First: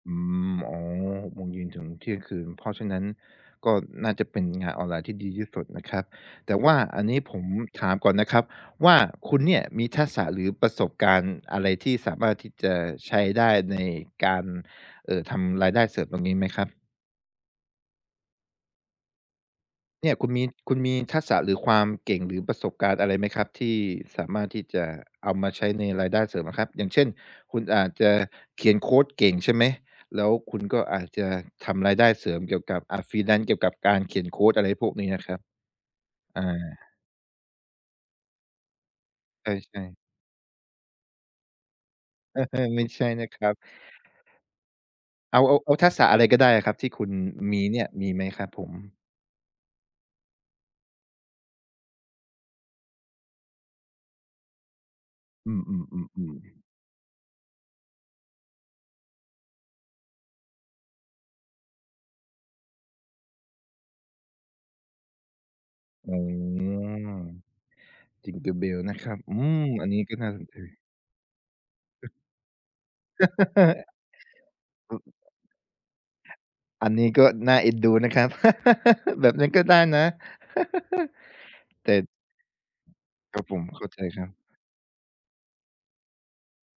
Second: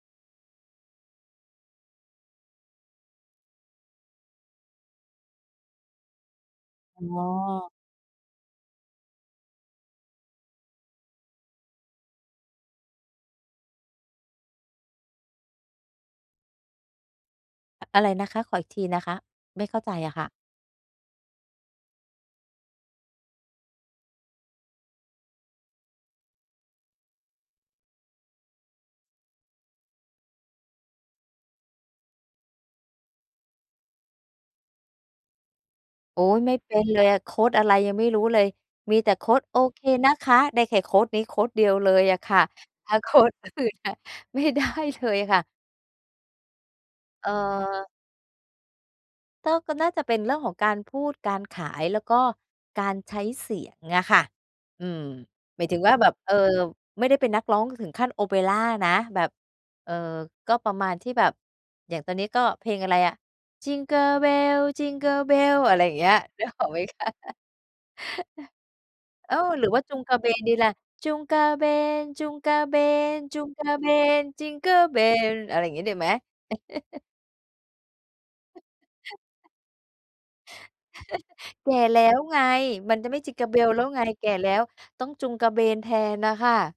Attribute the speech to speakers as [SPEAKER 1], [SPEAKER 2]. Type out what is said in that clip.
[SPEAKER 1] อืม อ๋อ 6 โมงเย็นถึง เที่ยงคืน เพราะฉะนั้นก็น่าจะเป็น งานออนไลน์ที่ดีที่สุดนะครับ แต่ว่าอ
[SPEAKER 2] อ
[SPEAKER 1] ันนี้
[SPEAKER 2] ๋
[SPEAKER 1] ผม
[SPEAKER 2] อ
[SPEAKER 1] ถามก่อนนะครับ ว่า คุณเนี่ยมีทักษะ หรือประสบการณ์อะไรที่สามารถที่จะใช้ได้ ในการ เอ่อ ทำรายได้เสริม ตรงนี้ไหมครับ?
[SPEAKER 2] อะไรนะคะ? ขออีกทีนะคะ ไม่เข้าใจ
[SPEAKER 1] เน
[SPEAKER 2] อ
[SPEAKER 1] ี่ย
[SPEAKER 2] ะค
[SPEAKER 1] ค
[SPEAKER 2] ่
[SPEAKER 1] ุ
[SPEAKER 2] ะ
[SPEAKER 1] ณมี คุณมี ทักษะ หรือความเก่ง หรือประสบการณ์อะไรไหม ครับที่สามารถที่จะเอามาใช้ในรายได้เสริมอะครับ อย่างเช่น คุณอาจจะ เขียนโคดเก่งใช่ไหม แล้วคุณ ก็อาจจะทำรายได้เสริมเกี่ยวกับ อา freelance เกี่ยวกับการเขียนโคด อะไรพวกนี้อะครับ
[SPEAKER 2] โอ๊ย
[SPEAKER 1] อ
[SPEAKER 2] ไม่ เป็น
[SPEAKER 1] า
[SPEAKER 2] เลยอะ โคดอะไรยังไม่รู้เลย มีแต่โคด
[SPEAKER 1] เออ
[SPEAKER 2] "โอ
[SPEAKER 1] ใช
[SPEAKER 2] เค
[SPEAKER 1] ่
[SPEAKER 2] นะคะ" ได้แค่โคดนี้โคดเดียวเลยอะค
[SPEAKER 1] เอ
[SPEAKER 2] ่ะ
[SPEAKER 1] อ ไม่
[SPEAKER 2] ถ้า
[SPEAKER 1] ใช่
[SPEAKER 2] โค
[SPEAKER 1] นะ
[SPEAKER 2] ด
[SPEAKER 1] คร
[SPEAKER 2] อ
[SPEAKER 1] ับ
[SPEAKER 2] ื่นนะ ไม่ได้ เทยค
[SPEAKER 1] เอ
[SPEAKER 2] ่
[SPEAKER 1] า
[SPEAKER 2] ะ
[SPEAKER 1] อ เอาทักษะ อะไรก็ได้อะครับที่คุณ
[SPEAKER 2] เอ่
[SPEAKER 1] มีเนี่
[SPEAKER 2] อ
[SPEAKER 1] ย มีไหมครับผม?
[SPEAKER 2] ต้อ ก็น่าจะเป็นเรื่องของการพูดการขาย แล้วก็การใช้เสียงอะค่ะ อืม
[SPEAKER 1] อื
[SPEAKER 2] หมายถึงว่าแบบ เอ
[SPEAKER 1] อ
[SPEAKER 2] อ
[SPEAKER 1] ๆ ๆ ๆ
[SPEAKER 2] ไม่ได้เป็นนักร้องถึงขั้นโอเปรานะ แบบ เอ่อ ก็ประมาณที่แบบ อย่างตอนนี้ก็เพลงอะไรอะ Jingle Bells Jingle Bells อะไรอย่างเงี
[SPEAKER 1] อ
[SPEAKER 2] ้
[SPEAKER 1] ื
[SPEAKER 2] ย นึก ออกไหมคะ
[SPEAKER 1] ม Jingle Bells นะครับ
[SPEAKER 2] โอ
[SPEAKER 1] อื
[SPEAKER 2] ้ ห
[SPEAKER 1] ม
[SPEAKER 2] รือว่า
[SPEAKER 1] อัน
[SPEAKER 2] จุ
[SPEAKER 1] นี้
[SPEAKER 2] งก
[SPEAKER 1] ก
[SPEAKER 2] า
[SPEAKER 1] ็
[SPEAKER 2] เ
[SPEAKER 1] น
[SPEAKER 2] บ
[SPEAKER 1] ่า
[SPEAKER 2] น
[SPEAKER 1] สน
[SPEAKER 2] ดี
[SPEAKER 1] ใจ
[SPEAKER 2] ล่ะ จุงกาเบน ๆ
[SPEAKER 1] ห
[SPEAKER 2] ๆ จิงเกิล
[SPEAKER 1] อ
[SPEAKER 2] เบน อะไรอย่างงี้ดีไหม?
[SPEAKER 1] อันนี้ก็น่าเอ็นดูนะครับ แบบนี้ก็ได้นะ
[SPEAKER 2] แก่
[SPEAKER 1] แต่
[SPEAKER 2] แล้ว ไง มันจะไม่
[SPEAKER 1] ครับ
[SPEAKER 2] Jingle
[SPEAKER 1] ผม
[SPEAKER 2] Bells แ
[SPEAKER 1] เ
[SPEAKER 2] ล
[SPEAKER 1] ข
[SPEAKER 2] ้
[SPEAKER 1] ้
[SPEAKER 2] ว
[SPEAKER 1] าใ
[SPEAKER 2] ไ
[SPEAKER 1] จ
[SPEAKER 2] ง
[SPEAKER 1] ค
[SPEAKER 2] แ
[SPEAKER 1] ร
[SPEAKER 2] ก
[SPEAKER 1] ั
[SPEAKER 2] ่
[SPEAKER 1] บ
[SPEAKER 2] แล้ว ต้องจูงกระเบนแทนน่ะค่ะ